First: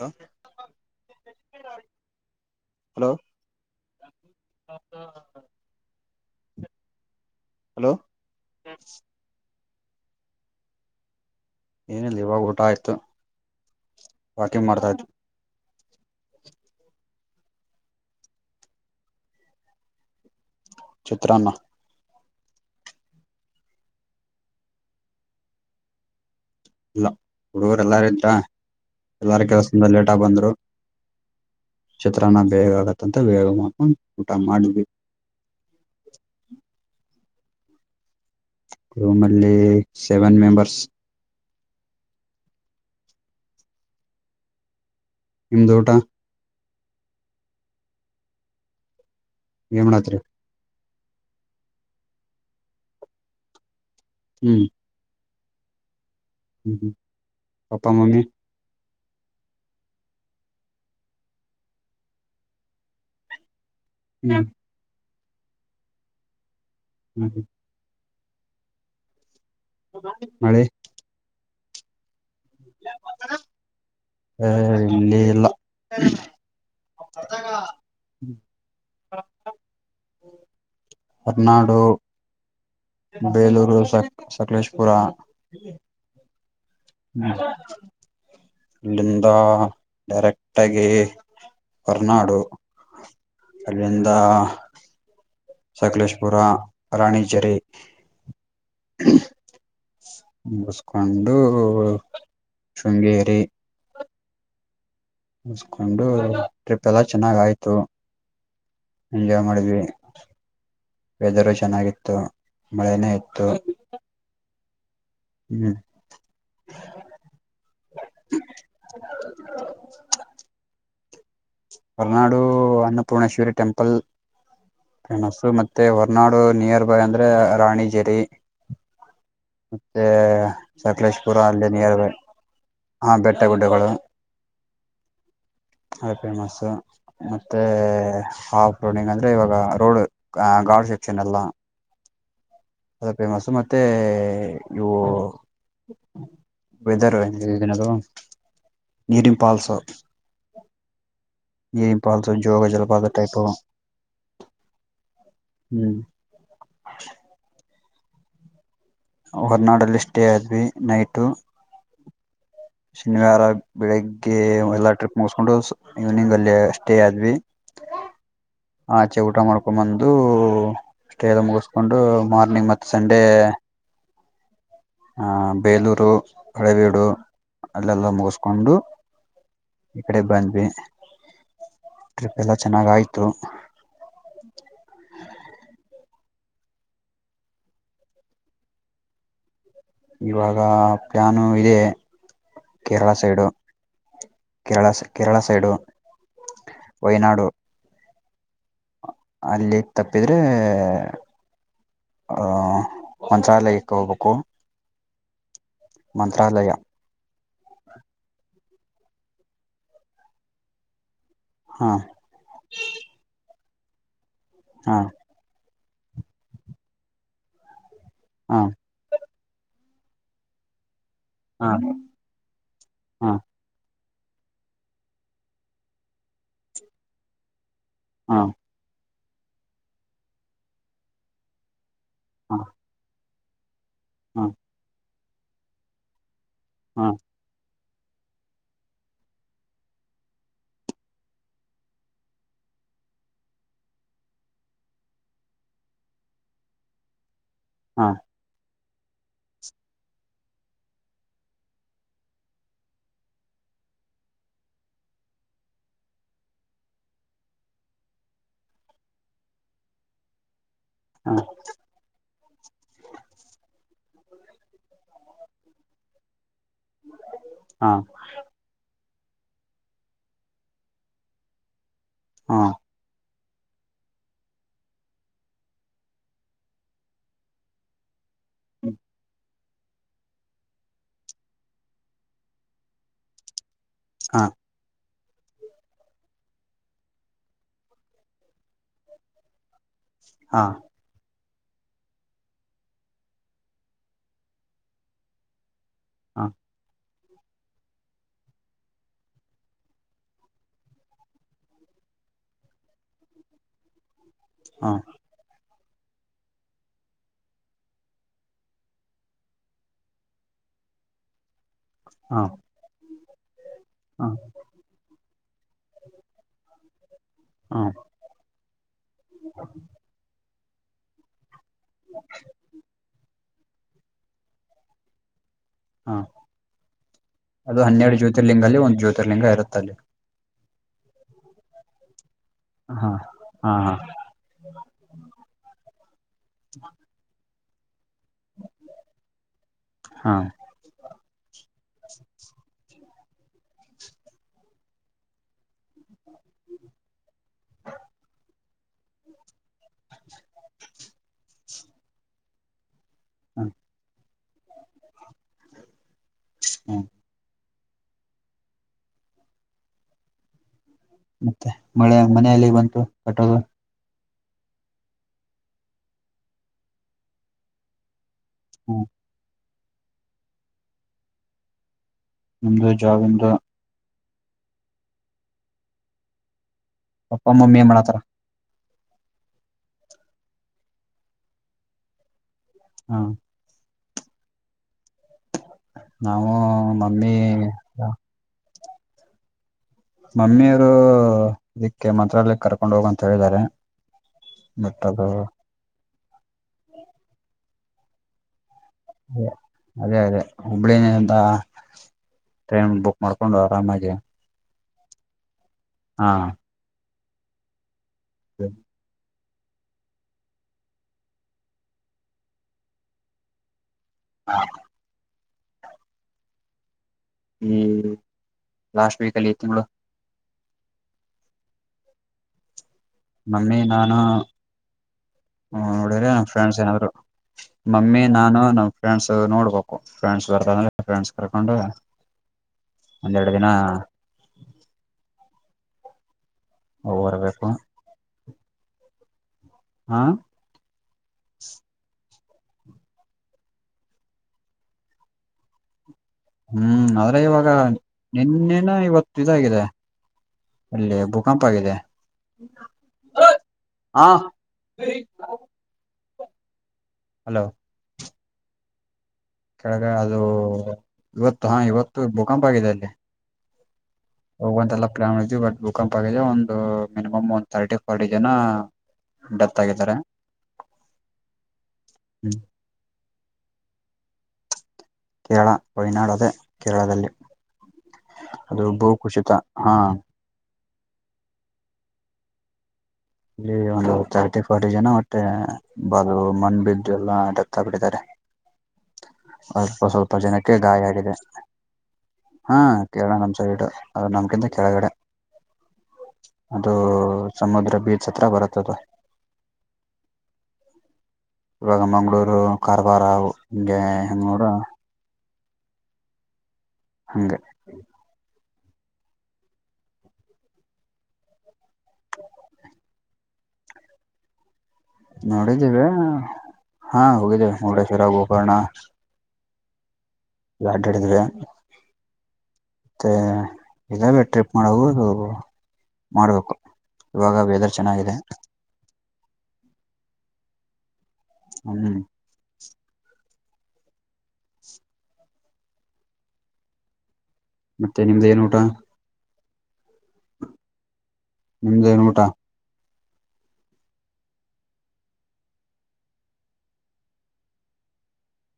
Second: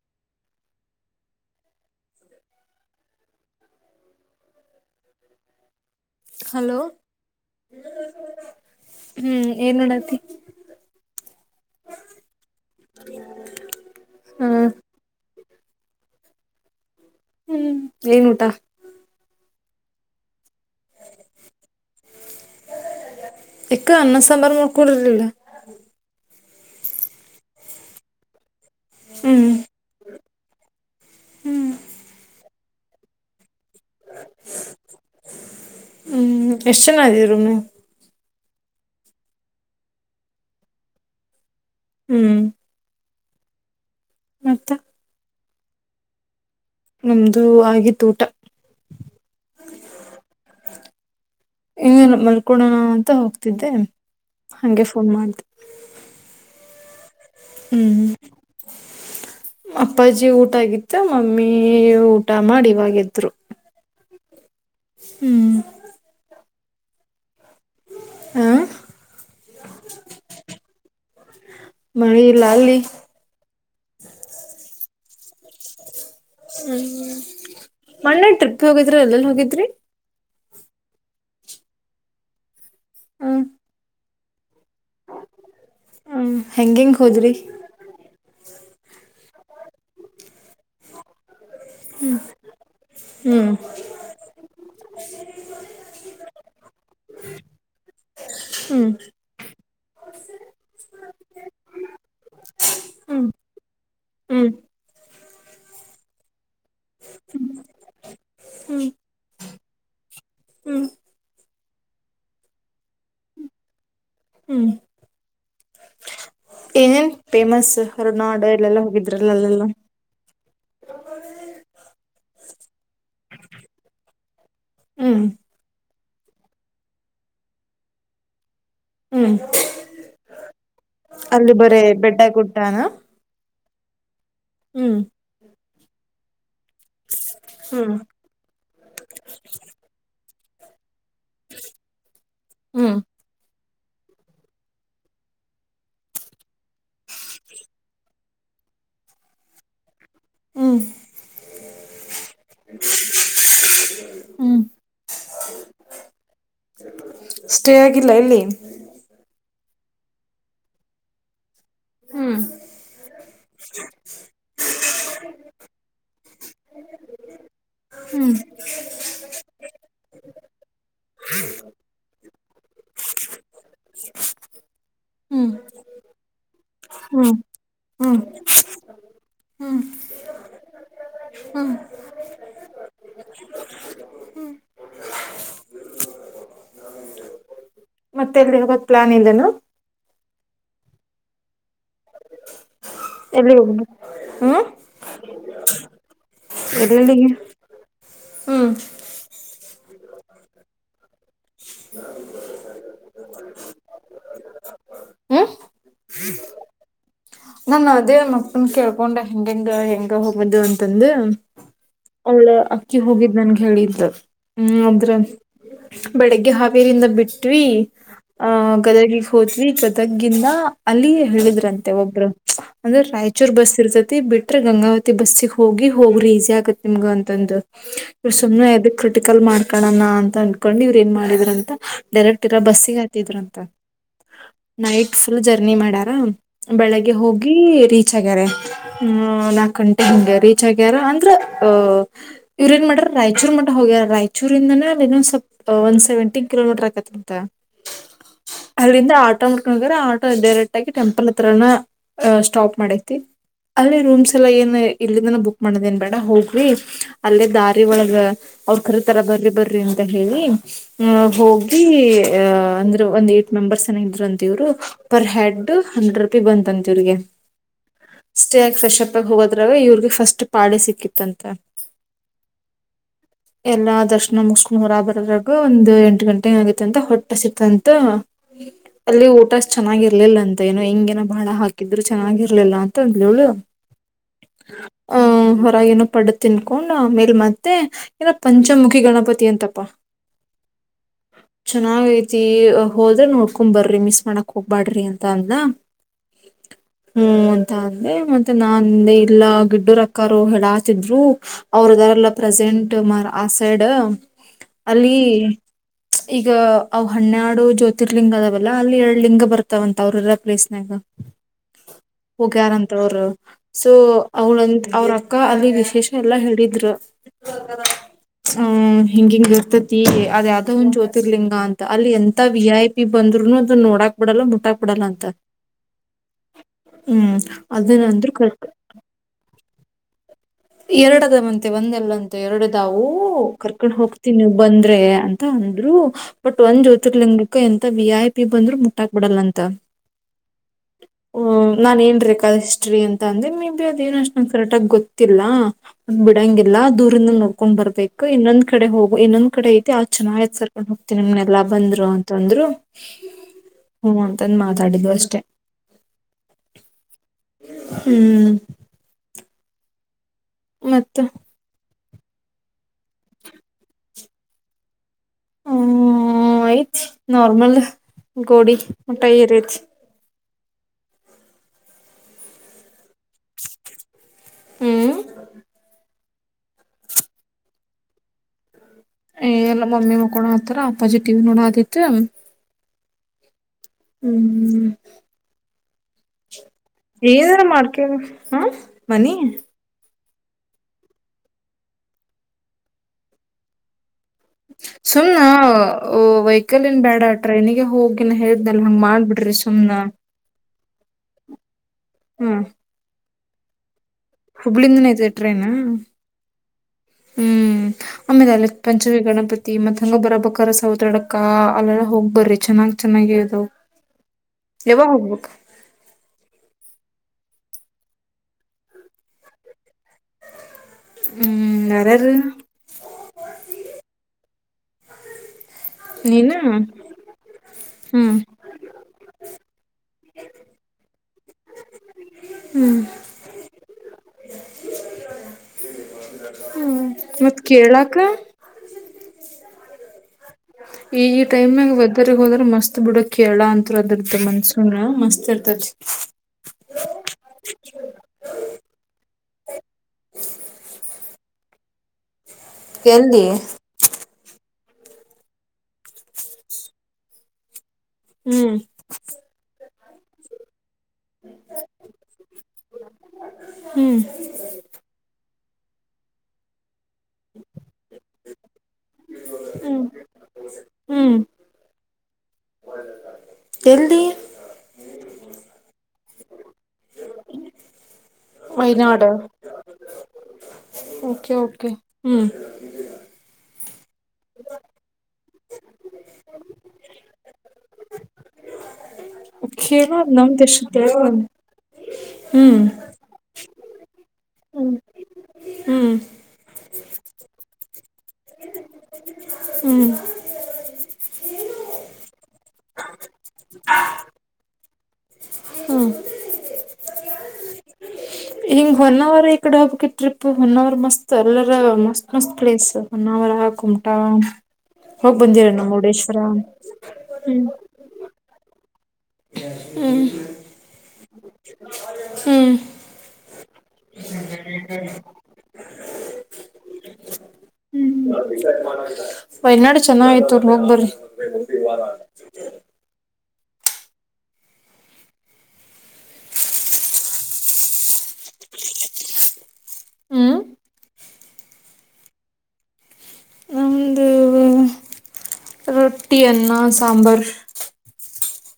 Low hello hello hello ಹು ಏನ್ಮಾಡಾತಿ. ಏನ ಇಲ್ಲ ಇವಾಗ ಊಟ ಆಯ್ತು ಹಾ ವಾಕಿಂಗ್ ಮಾಡ್ತಾದ್ವಿ. ಹು ಏನ್ ಊಟ. ಚತ್ರಾನ್ನ. ಎಕ್ಕ ಅನ್ನಸಂಬರ ಮಾಡ್ಕೊಂಡಿರ್ಲಿಲ್ಲಾ? ಇಲ್ಲ ಹುಡುಗರೆಲ್ಲಾರೂ ಇದ್ರಾ? ಎಲ್ಲಾರ ಹ್ಮ್ ಕೆಲ್ಸದಿಂದ ಲೇಟಾಗ್ ಬಂದ್ರು ಹ್ಮ್ ಚಿತ್ರಾನ್ನ ಬೇಗ ಆಗುತ್ತ ಮತ್ತೆ ಬೇಗಾ ಮಾಡ್ಕೊಂಡ್ ಊಟ ಮಾಡಿದ್ವಿ. ಹ್ಮ್ ಎಷ್ಟ ಜನಾ ಇದಿರಿ ರೂಮ್ದಾಗ್? ರೂಮಲ್ಲಿ ಸೆವೆನ್ ಮೆಂಬರ್ಸ್ ಹ್ಮ್ ಮತ್ತ ನಿಮ್ದ ಊಟಾ? ನಮ್ದು ಆಗಿತ್ತು ಊಟ. ಏನ್ ಮಾಡತ್ತೀರಿ? ಏನಿಲ್ಲಾ ಮಲ್ಕೋಳೋಣ ಅಂತ ಹೋಗ್ತಿದ್ದೆ ಹ್ಮ್ ಹಂಗೆ ಫೋ ಫೋನ್ ಮಾಡ್ದೇ. ಹ್ಞ ಹ್ಮ್ ಪಪ್ಪ ಹ್ಮ್ ಮಮ್ಮಿ ಅಪ್ಪಾಜಿ ಊಟ ಆಗಿತ್ತ ಮಮ್ಮಿ ಊಟ ಮಾಡಿ ಇವಾಗೆದ್ರು. [unintelligible] ಹ್ಮ್ [unintelligible] ಅ ಮಳೆ? ಮಳಿ ಇಲ್ಲಾ ಅಲ್ಲಿ. ಇಲ್ಲಿ ಇಲ್ಲ ಹ್ಮ್ ಮೊನ್ನೆ ಟ್ರಿಪ್ಗ ಹೋಗಿದ್ರಿ ಎಲ್ಲೆಲ್ಲಿ ಹೋಗಿದ್ರಿ? ಹೊರನಾಡು ಹ್ಮ್ ಬೇಲೂರು ಸಕ್ ಸಕ್ಲೇಶ್ಪುರ ಹ್ಮ ಹೆಂಗೆಂಗ್ ಹೋದ್ರಿ ಹ್ಮ್ ಅಲ್ಲಿಂದ ಡೈರೆಕ್ಟಾಗಿ ಹೊರ್ನಾಡು ಹ್ಮ್ ಅಲ್ಲಿಂದ ಸಕಲೇಶ್ಪುರ ರಾಣಿಜೇರಿ ಹ್ಮ್ [unintelligible] ಮುಗಸ್ಕೊಂಡು ಹ್ಮ್ ಶೃಂಗೇರಿ ಹ್ಮ್ ಮುಗಸ್ಕೊಂಡು ಟ್ರಿಪ್ ಎಲ್ಲ ಚೆನ್ನಾಗ ಆಯ್ತು. ಹ್ಮ್ ಎಂಜಾಯ್ ಮಾಡಿದ್ವಿ ಹ್ಮ್ ವೆದರು ಚೆನ್ನಾಗಿತ್ತು ಮಳೆನೇ ಇತ್ತು. ಹ್ಮ್ ಹ್ಮ್ ಏನೇನ್ ಫೇಮಸ್ ಹೊರನಾಡು ಎಲ್ಲೆಲ್ಲಾ ಹೋಗಿದ್ರಲ್ಲ ಅಲ್ಲೆಲ್ಲ [unintelligible] ಹೊರನಾಡು ಅನ್ನಪೂರ್ಣೇಶ್ವರಿ ಟೆಂಪಲ್ ಹ್ಮ್ ಫೇಮಸ್ ಮತ್ತೆ ನಾಡು ನಿಯರ್ ಬೈ ಅಂದ್ರೆ ರಾಣಿಜೇರಿ. ಹ್ಮ್ ಮತ್ತೆ ಸಕಲೇಶಪುರ ಅಲ್ಲಿ ಅಲ್ಲೇ ಬರೇ ನಿಯರ್ ಬೈ ಬೆಡ್ಡ ಗುಡ್ಡಾನ ಹಾಂ ಬೆಟ್ಟ ಗುಡ್ಡಗಳು. ಹ್ಮ್ ಅದ ಫೇಮಸ್ ಮತ್ತ ಹ್ಮ್ ಶಾಪ್ ರೋಡ್ ಹೆಂಗ ಅಂದ್ರೆ ಇವಾಗ ರೋಡ್ ಗಾರ್ಡ್ ಸೆಕ್ಷನ್ ಎಲ್ಲ ಹ್ಮ ಅ ಫೇಮಸ್ ಮತ್ತೆ ಇವು ವೆದರ್ನದು ನೀರಿನ ಪಾಲ್ಸು ಹ್ಮ್ ಆಂಪಾಲಸ ಜೋಗ್ ಜಲಪಾತ ಟೈಪು ಹ್ಮ್ ಹ್ಮ್ ಸ್ಟೇ ಆಗಿಲ್ಲ ಎಲ್ಲಿ ಹೊರನಾಡಲ್ಲಿ ಸ್ಟೇ ಆದ್ವಿ ನೈಟು ಹ್ಮ್ ಶನಿವಾರ ಬೆಳಿಗ್ಗೆ ಎಲ್ಲಾ ಟ್ರಿಪ್ ಮುಗಿಸಕೊಂಡು. ಇವ್ನಿಂಗ್ ಅಲ್ಲಿ ಸ್ಟೇ ಆದ್ವಿ. ಹ್ಮ್ ಆ ಆಚೆ ಊಟ ಮಾಡ್ಕೊ ಬಂದು. ಸ್ಟೇ ಎಲ್ಲ ಮುಗಿಸ್ಕೊಂಡು ಮಾರ್ನಿಂಗ್ ಮತ್ತು ಸಂಡೇ ಹ [inaudible] ಆಹ ಬೇಲೂರು ಹಳೇಬೀಡು ಹ್ಮ್ ಅಲ್ಲೆಲ್ಲ ಹ್ಮ್ ಮುಗಿಸ ಹಕೊಂಡು ಹ್ಮ್ ಈ ಕಡೆ ಬಂದ್ವಿ. ಟ್ರಿಪ್ ಎಲ್ಲ ಚೆನ್ನಾಗ ಆಯ್ತು. ಮತ್ತೆ ಎಲ್ಲಿ ಗ್ ಪ್ಲಾನ್ ಇದೇನಾ ಇವಾಗ ಪ್ಯಾನು ಇದೆ ಕೇರಳ ಸೈಡು ಎಲ್ಲಿ ಹೋಗ್ಬೇಕು ಕೇರಳ. ಕೇರಳ ಸೈಡು ಎಲ್ಲೆಲ್ಲಿಗೆ ವಯನಾಡು ಹ್ಮ್ ಅಲ್ಲಿ ತಪ್ಪಿದ್ರೆ? ಆಹ ಒಂಸಾಲಕ್ಕಾ ಹೋಗ್ಬೇಕು ಹ್ಮ್ ಮಂತ್ರಾಲಯ ನಾನ ಅದೇ ಮಕ್ಕನ್ ಕೇಳ್ಕೊಂಡ ಹೆಂಗ ಹೆಂಗ ಹೆಂಗ ಹೋಗದು ಅಂತಂದು ಹಾ ಒಳ್ಳ ಅಕ್ಕಿ ಹೋಗಿದ್ ನನ್ಗೆ ಹೇಳಿದ್ದ ಹ್ಮ್ ಹಾ ಅದ್ರ ಬೆಳಗ್ಗೆ ಹಾವೇರಿಂದ ಬಿಟ್ವಿ ಹಾ ಗದಗಿಗ್ ಹೋದ್ವಿ ಗದಗಿಂದ ಅಲ್ಲಿ ಹಾ ಹೇಳಿದ್ರಂತೆ ಒಬ್ರು ಅಂದ್ರೆ ಹಾ ರಾಯಚೂರ್ ಬಸ್ ಇರ್ತತಿ ಬಿಟ್ರೆ ಗಂಗಾವತಿ ಬಸ್ಸಗ್ ಹೋಗಿ ಹೋಗ್ರಿ ಈಸಿ ಆಗುತ್ತೆ ನಿಮಗ ಅಂತಂದು ಇ ಹಾ ಸುಮ್ನೆ ಎದಕ್ ಕ್ರಿಟಿಕಲ್ ಮಾಡ್ಕಳಣ ಅಂತ ಅಂದಕೊಂಡು ಇವ್ರ್ ಏನ್ ಮಾಡಿದ್ರ ಅಂತ ಡೈರೆಕ್ಟ್ ಹಾ ಇರೋ ಬಸ್ಸಿಗೆ ಹಾತಿದರ ಅಂತ ಹಾ ನೈಟ್ ಫುಲ್ ಜರ್ನಿ ಮಾಡ್ಯಾರ ಹಾ ಬೆಳಿಗ್ಗೆ ಹೋಗಿ ರೀಚ್ ಆಗ್ಯಾರ ಹ್ಮ ನಾಕಗಂಟೆ ಹಂಗೆ ರೀಚ್ ಆಗ್ಯಾರ ಅಂದ್ರ ಅಹ ಇವ್ ಏನ್ ಮಾಡ್ರ ರಾಯಚೂರ್ ಮಟ ಹೋಗ್ಯಾರ ರಾಯಚೂರಿಂದನೇ ಅ ಇ ಸ್ವಲ್ಪ ಒನ್ ಸೆವೆಂಟಿ ಕಿಲೋಮೀಟರ್ ಆಕತಿ ಅಂತ ಹಾ ಅಲ್ಲಿಂದ ಆಟೋ ಮಾಡ್ಕೊಂಡೋಗ್ರ ಆಟೋ ಡೈರೆಕ್ಟ್ ಆಗಿ ಟೆಂಪಲ್ ಹತ್ರನ ಅ ಸ್ಟಾಪ್ ಮಾಡೈತಿ. ಅಲ್ಲೇ ರೂಮ್ಸ್ ಎಲ್ಲ ಏನ್ ಇಲ್ಲಿಂದನ ಬುಕ್ ಮಾಡದೇನ್ ಬೇಡ ಹೋರ್ರೀ ಅಲ್ಲೇ ದಾರಿ ಒಳಗ ಅವ್ರ ಕರಿತರ ಬರ್ರಿ ಬರ್ರಿ ಅಂತ ಹೇಳಿ ಆ ಹಾ ಹೋಗಿ ಅಹ ಅಂದ್ರೆ ಒಂದ್ ಏಟ್ ಮೆಂಬರ್ಸ್ ಏನೋ ಇದ್ರ ಅಂತ ಇವ್ರು ಪರ್ ಹೆಡ್ ಹಂಡ್ರೆಡ್ ರೂಪಿ ಬಂತಾ ಇವ್ರಿಗೆ ಹಾ ಸ್ಟೇ ಆಗಿ ಫ್ರೆಶ್ಪ್ ಆಗಿ ಹೋಗೋದ್ರಾಗ ಇವ್ರಿಗೆ ಫಸ್ಟ್ ಪಾಡೆ ಸಿಕ್ಕಿತ್ಂತ ಹಾ [unintelligible] ಎಲ್ಲಾ ದರ್ಶನ ಮುಗಸ್ಕೊಂಡ ಹೋರಗ ಬರೋದ್ರಾಗ ಒಂದು ಎಂಟು ಗಂಟೆ ಹೆಂಗ ಆಗೈತ್ತಂತ ಹೊಟ್ಟಿ ಹಸಿತಂತ ಅಲ್ಲಿ ಊಟಾ ಅಷ್ಟ ಚೆನ್ನಾಗಿರ್ಲಿಲ್ಲ ಅಂತ ಏನೋ ಇಂಗ ಏನ ಬಾಳ ಹಾಕ ಇದಿದ್ರು ಚೆನ್ನಾಗಿರ್ಲಿಲ್ಲ ಅಂತ ಅಂದ್ರು ಅವರು ಹಾ ಅ ಹೊರಗೇನೊ ಪಡ್ಡ ತಿನ್ಕೊಂಡ್ ಆಮೇಲೆ ಮತ್ತೆ ಏನ ಪಂಚಮುಖಿ ಗಣಪತಿ ಅಂತಪ್ಪಾ ಹಾ ಚೆನ್ನಾಗ ಐತಿ ಹೋದ್ರೆ ನೋಡ್ಕೊಂಡ್ ಬರ್ರಿ ಮಿಸ್ ಮಾಡಕ್ ಹೋಗ್ ಬ್ಯಾಡ್ರಿ ಅಂತ ಅಂದಲ್ ಹಾ ಹು ಅಂತ ಅಂದೆ ಮತ್ತೆ ನಾ ಅಂದೆ ಇಲ್ಲಾ ಗಿಡ್ಡ ರಕ್ಕರು ಹೆಳಾತಿದ್ರು ಅವ್ರದಾರಲ್ಲ ಪ್ರೆಸೆಂಟ್ ಮ ಆ ಸೈಡ್ ಹಾ ಅಲ್ಲಿ ಈಗ ಅವ ಹನೇಡು ಜ್ಯೋತಿರ್ಲಿಂಗ ಅದಾವಲ್ಲಾ ಅಲ್ಲಿ ಎರಡ್ ಲಿಂಗ ಬರ್ತಾವಂತ ಅವ್ರ ಇರೋ ಪ್ಲೇಸ್ ನಾಗ ಹಾ ಹೋಗ್ಯಾರಂತ ಅವರು ಸೊ ಹಾ ಅವಳಂತ ಅವ್ರ ಅಕ್ಕಾ ಅಲ್ಲಿ ವಿಶೇಷ ಎಲ್ಲಾ ಹೇಳಿದ್ರ ಹಾ ಹುಂ ಹಿಂಗ ಹಿಂಗ ಇರ್ತೈತಿ ಅದ ಯಾವ್ದೋ ಒಂದು ಜ್ಯೋತಿರ್ಲಿಂಗ ಅಂತ ಅಲ್ಲಿ ಎಂತಾ ವಿ ಐ ಪಿ ಬಂದ್ರುನು ಅದು ನೋಡಾಕ್ ಬಿಡಲ್ಲ ಮುಟ್ಟಾಕ್ ಬಿಡಲ್ಲ ಅಂತ ಹಾ ಹ್ಮ್ ಅದು ಅದನ್ನ ಹನ್ನೆರಡು ಅಂದ್ರು ಕರೆಕ್ಟ್ ಜ್ಯೋತಿರ್ಲಿಂಗ ಅಲ್ಲಿ ಒಂದು ಜ್ಯೋತಿರ್ಲಿಂಗ ಇರುತ್ತ ಅಲ್ಲಿ ಎರಡ ಅದಾವಂತೆ ಒಂದಲ್ಲ ಅಂತ ಎರಡುದವು ಹಾ ಹಾ ಕರ್ಕೊಂಡ್ ಹಾ ಹೋಗ್ತವಿ ತಿನ್ನು ಬಂದ್ರೆ ಅಂತ ಅಂದ್ರು ಬಟ್ ಒಂದ್ ಜ್ಯೋತಿರ್ಲಿಂಗಕ್ಕ ಎಂತ ವಿ ಐ ಪಿ ಬಂದ್ರು ಮುಟ್ಟಾಕ ಬಿಡಲ್ಲ ಅಂತ. ಹಾ ನಾನ್ ಏನ್ ರೇಕ ಅದ ಹಿಸ್ಟ್ರಿ ಅಂದೆ ಮೇ ಬಿ ಅದ ಏನ ಅಷ್ಟು ನ ಕರೆಕ್ಟ ಆಗ ಗೊತ್ತ ತಿಲ್ಲಾ ಬಿಡಂಗಿಲ್ಲಾ ದೂರಿಂದ ನೋಡ್ಕೊಂಡ್ ಬರ್ಬೇಕು ಇನ್ನೊಂದ್ ಕಡೆ ಹೋಗು ಇನ್ನೊಂದ್ ಕಡೆ ಐತಿ ಆ ಚೆನ್ನಾಗತ್ ಸರ್ ಹೋಗ್ತೀನಿ ನಿಮ್ನೆಲ್ಲಾ ಬಂದ್ರು ಅಂತಂದ್ರು ಹಾ ಹ್ಮ ಅಂತಂದು ಮಾತಾಡಿದಿವಿ ಅಷ್ಟೇ ಹುಂ ಹುಂ ಮತ್ತ ಮತ್ತೆ ಮಳೆ ಮನೆಎಲ್ಲಿಗ ಬಂತು ಕಟ್ಟೋದು ಹ್ಮ್ ಐಯ್ತ ನಾರ್ಮಲ್ ಗೋಡಿ ಹ್ಮ ಮಟಾ ಎರೇತಿ ನಿಮ್ದು ಜಾಬ್ ಇಂದಾ ಹುಂ ಪಪ್ಪಾ ಮಮ್ಮಿ ಏನ್ ಮಾಡತಾರ ಎಲ್ಲ ಮಮ್ಮಿ ಮಕ್ಕೋಳಾತರ ಅಪ್ಪಾಜಿ ಟಿವಿ ನೋಡಕತೀತ್ತು ಹಾ ಹುಂ ನಾವು ಮಮ್ಮಿ ಏನಾರ ಮಾಡ್ತ ಕೇಳ ಹಾ ಮನಿ ಮಮ್ಮಿಯವರು ಇದಕ್ಕೆ ಮಂತ್ರಾಲಯಕ್ಕೆ ಕರ್ಕೊಂಡ್ ಹೋಗ ಅಂತ ಹೇಳಿದ್ದಾರೆ. ಬಟ್ ಸುಮ್ ಅದು ವೆಹಿಕಲ್ ಏನ್ ಬೇಡಾ ಟ್ರೈನಿಗೆ ಹೋಗ ನಾ ಹೇಳಿದ್ನಲಾ ಹಂಗ ಮಾಡ ಅದೇ ಅದೇ ಹುಬ್ಬಳ್ಳಿಂತ ಹ್ಮ ಟ್ರೈನ್ ಬುಕ್ ಮಾಡ್ಕೊಂಡು ಆರಾಮಾಗಿ ಹುಬ್ಬಳಿಂದನ ಐತೆ ಟ್ರೈನ? ಹಾ ಹ್ಮ್ ಆಮೇಲೆ ಅಲ್ಲಿ ಪಂಚಮೀ ಗಣಪತಿ ತಿ ಮತ್ತ ಹಂಗ ಬರಬಕರ್ ಸೌತಡ್ಕ ಅಲ್ಲೆಲ್ಲ ಹೋಗಿ ಬರ್ರಿ ಚೆನ್ನ್ ಚೆನ್ನಾಗಿ ಇದಾವ. ಹಾ ಯವ ಹೋಗ್ಬೇಕ್? ಈ ಲಾಸ್ಟ್ ವೀಕ್ ಅಲ್ಲಿ ಈ ತಿಂಗಳು. ಹ್ಮ್ ಯಾರಾರು? ಮಮ್ಮಿ ನಾನೂ ಹ ನೋಡಿರಿ ನ ನೀನು ಫ್ರೆಂಡ್ಸ್ ಏನಾದ್ರು ಮಮ್ಮಿ ಹ್ಮ್ ಹ್ಮ್ ನಾನು ನಮ್ ಫ್ರೆಂಡ್ಸ್ ನೋಡ್ಬೇಕು ಫ್ರೆಂಡ್ಸ್ ಬರ್ತಾರ ಅಂದ್ರೆ ಫ್ರೆಂಡ್ಸ್ ಕರ್ಕೊಂಡ ಹ್ಮ್ ಒಂದೆರಡ ದಿನ ಹ ಮತ್ ಹೊರ್ಬೇಕು ಕೇಳಾಕ್ಕ ಹಾ ಈ ಈ ಟೈಮ್ನಾಗ ವೆದರ್ಗ ಹೋದ್ರೆ ಮಸ್ತ್ ಬಿಡ ಕೇರಳಾ ಅಂತ್ರು ಅದರ್ದ್ ಮನ್ಸೂನ್ ಮಸ್ತ್ ಇರ್ತೇತಿ. [unintelligible] ಹ್ಮ್ ಆದ್ರೆ ಇವಾಗಾ ನಿನ್ನೆನ ಇವತ್ತ ಇದಾಗಿದೆ. ಅಲ್ಲಿ ಭೂಕಂಪ ಆಗಿದೆ. ಎಲ್ಲಿ? ಆ ಹಲೋ ಹ್ಮ್ ಕೆಳಗ ಅದು ಇವತ್ತು ಹಾ ಇವತ್ತು ಭೂಕಂಪ ಆಗಿದೆ ಅಲ್ಲಿ. ಹ್ಮ್ ಹೋಗುವಂತೆಲ್ಲಾ ಪ್ಲ್ಯಾನ್ ಮಾಡಿದ್ದು ಬಟ್ ಭೂಕಂಪ ಆಗಿದೆ ಒಂದು ಮಿನಿಮಮ್ ಒಂದ್ ಥರ್ಟಿ ಫೋರ್ಟಿ ಜನಾ ಡೆತ್ ಹ್ಮ್ ಆಗಿದಾರೆ. ಹ್ಮ್ ಹ್ಮ್ ಎಲ್ಲಿ? ಕೇರಳ ವಯನಾಡು ಅದೇ ಕೇರಳದಲ್ಲಿ ಅದು ಭೂ ವಯನಾಡ್ ಕುಸಿತ ಹಾ ಓಕೆ ಓಕೆ ಹ್ಮ್. ಇಲ್ಲಿ ಒಂದು ತರ್ಟಿ ಫೋರ್ಟಿ ಜನ ಮಟ್ಟೆ ಬ ಮಣ್ ಬಿದ್ದು ಎಲ್ಲಾ ಡೆತ್ ಆಗ್ಬಿಟ್ಟಿದಾರೆ. ಅಲ್ಪ ಕೇರಳ ಸ್ವಲ್ಪ ನಮ್ ಜನಕ್ಕೆ ದೇಶದ ಗಾಯ ಆಗಿದೆ ಹ್ಮ್ ಹಾ. ಹ್ಮ್ ಕೇರಳ ನಮ್ ಸೈಡ್ ಅದು ನಮ್ಕಿಂತ ಕೆಳಗಡೆ. ಹ್ಮ್ ಅದು ಸಮುದ್ರ ಬೀಚ್ ಹತ್ರ ಬರುತ್ತ ಅದು. ಹ್ಮ್ ಇವಾಗ ಮಂಗ್ಗಳೂರು ಕಾರವಾರ ಹಿಂಗೆ ನೋಡ ಹ್ಮ ಹಂಗೆ. ಹಿಂಗ್ ಹೊನ್ನಾವರ ಈ ಕಡೆ ಹೋಗಕ್ಕೆ ಟ್ರಿಪ್ ಹೊನ್ನಾವರ ಮಸ್ತ್ ಎಲ್ಲರ ಮಸ್ತ್ ಮಸ್ತ್ ಪ್ಲೇಸ್ ಹೊನ್ನಾವರ ಕುಮಟಾ ಹೋಗ್ ಬಂದಿರ ನಮ್ಮ ನೋಡಿದಿವೆ ಮುರುಡೇಶ್ವರ ಹಾ ಹೋಗಿದ್ದೇವ ಮುರುಡೇಶ್ವರ ಗೋಕರ್ಣ ಹ್ಮ್ ಅಡ್ಡಯಾಡಿದ್ವಿ. ಹ್ಮ್ ಮತ್ತೆ ಇದಾವೇ ಟ್ರಿಪ್ ಮಾಡುವದು ಮಾಡ್ಬೇಕು ಇವಾಗ ವೆದರ್ ಹ್ಮ್ ಚೆನ್ನಾಗಿದೆ ವಯನಾಡು ಚೆನ್ನತ್ತು ಹೋಗಿ ಬರ್ರಿ ಹ್ಮ್ ಮತ್ತೆ ನಿಮ್ದ್ ಏನ್ ಊಟ? ಹ್ಮ್ ನಿಮ್ ಏನ್ ಊಟಾ? ನಮ್ಮದು ರೊಟ್ಟಿ, ಅನ್ನ, ಸಾಂಬಾರ್,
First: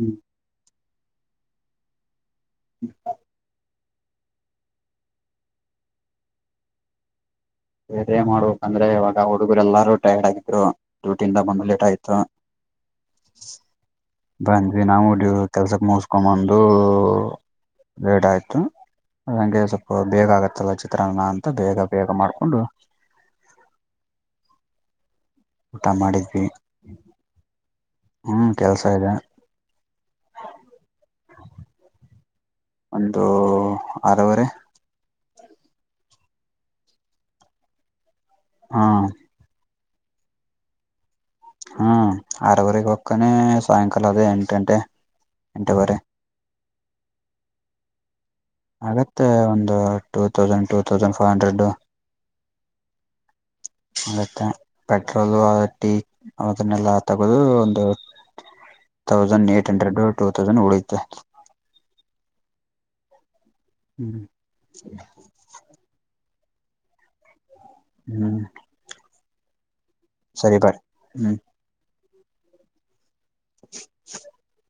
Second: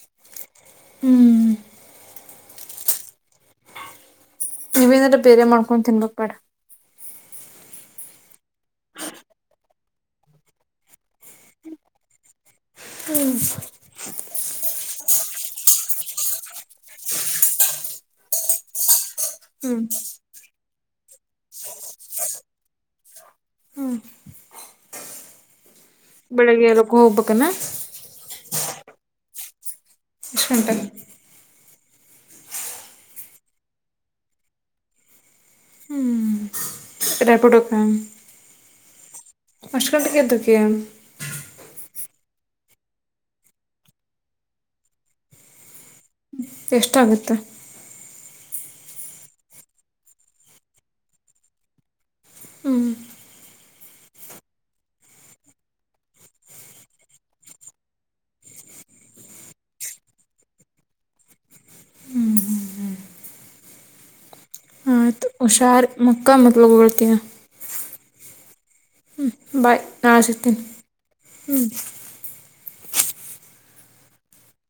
ಹ್ಞೂ ಹ್ಮ್ ಹ [inaudible] ನೀವೇ ಏನಂದ್ರ ಬೇರೆ ಮಾಡ್ಕೊಂಡು ತಿನ್ಬೇಕ್ ಬೇಡ ಬೇರೆ ಮಾಡ್ಬೇಕಂದ್ರೆ ಇವಾಗ ಹುಡುಗರು ಎಲ್ಲಾರೂ ಟೈರ್ಡ್ ಆಗಿದ್ರು ಡ್ಯೂಟಿ ಇಂದ ಬಂದು ಲೇಟ್ ಆಯ್ತು ಹ್ಮ ಬಂದ್ವಿ ನಾವು ಕೆಲ್ಸಕ್ ಮುಸ್ಕೊಂಡ ಬಂದು. ಬೇಡ ಆಯ್ತು ಹಂಗೆ ಹ್ಮ್ ಸ್ವಲ್ಪ ಬೇಗ ಆಗತ್ತಲ್ಲ ಚಿತ್ರಾಅನ್ನ ಅಂತ ಬೇಗ ಬೇಗ ಮಾಡ ಕೊಂಡು ಊಟ ಮಾಡಿದ್ವಿ ಬೆಳಿಗ್ಗೆ ಎಲ್ಲಕ್ಕ ಹೋಗ್ಬೇಕನಾ ಹ್ಮ್ ಕೆಲ್ಸ ಇದೆ ಎಷ್ಟು್ಮಂಟಲ್ಲಿ [unintelligible] ಒಂದು ಆರೂ ವರೆ ರೇಪಿಡ್ ಹೋಗ್ತಾನ ಹಾ ಅಷ್ಟು ಗಂಟೆಗೆ ಎದೋಕಿಯ ಹ್ಮ ಆರುವರೆಗೆ ಕೊಕ್ಕನೆ ಸಾಯಂಕಾಲ ಅದೇ ಎಂಟ್ ಗಂಟೆ ಎಂಟುವರೆ ಎಷ್ಟ ಆಗುತ್ತೆ? ಆಗತ್ತೆ ಒಂದು ಟೂತೌಸಂಡ್ ಟುತೌಸಂಡ್ ಫೈವ್ ಹಂಡ್ರೆಡ್ ಹ್ಮ ಮತ್ತೆ ಪೆಟ್ರೋಲು ಟೀ ಅದನ್ನೆಲ್ಲಾ ತಗೋದು ಒಂದು ತೌಸಂಡ್ ಏಟ್ ಹಂಡ್ರೆಡ್ ಟುತೌಸಂಡ್ ಉಳಿಯುತ್ತೆ ಹ್ಮ್ ಹುಷಾರ ಮಕ್ಕಾ ಮತ್ತ ಬೊಗಳ್ತಿನಾ ಹ್ಮ್ ಬಾಯ್ ನಾಳೇ ಸಿಕ್ತೀನೀ. ಸರಿ ಬಾಯ್ ಹ್ಮ್ [inaudible]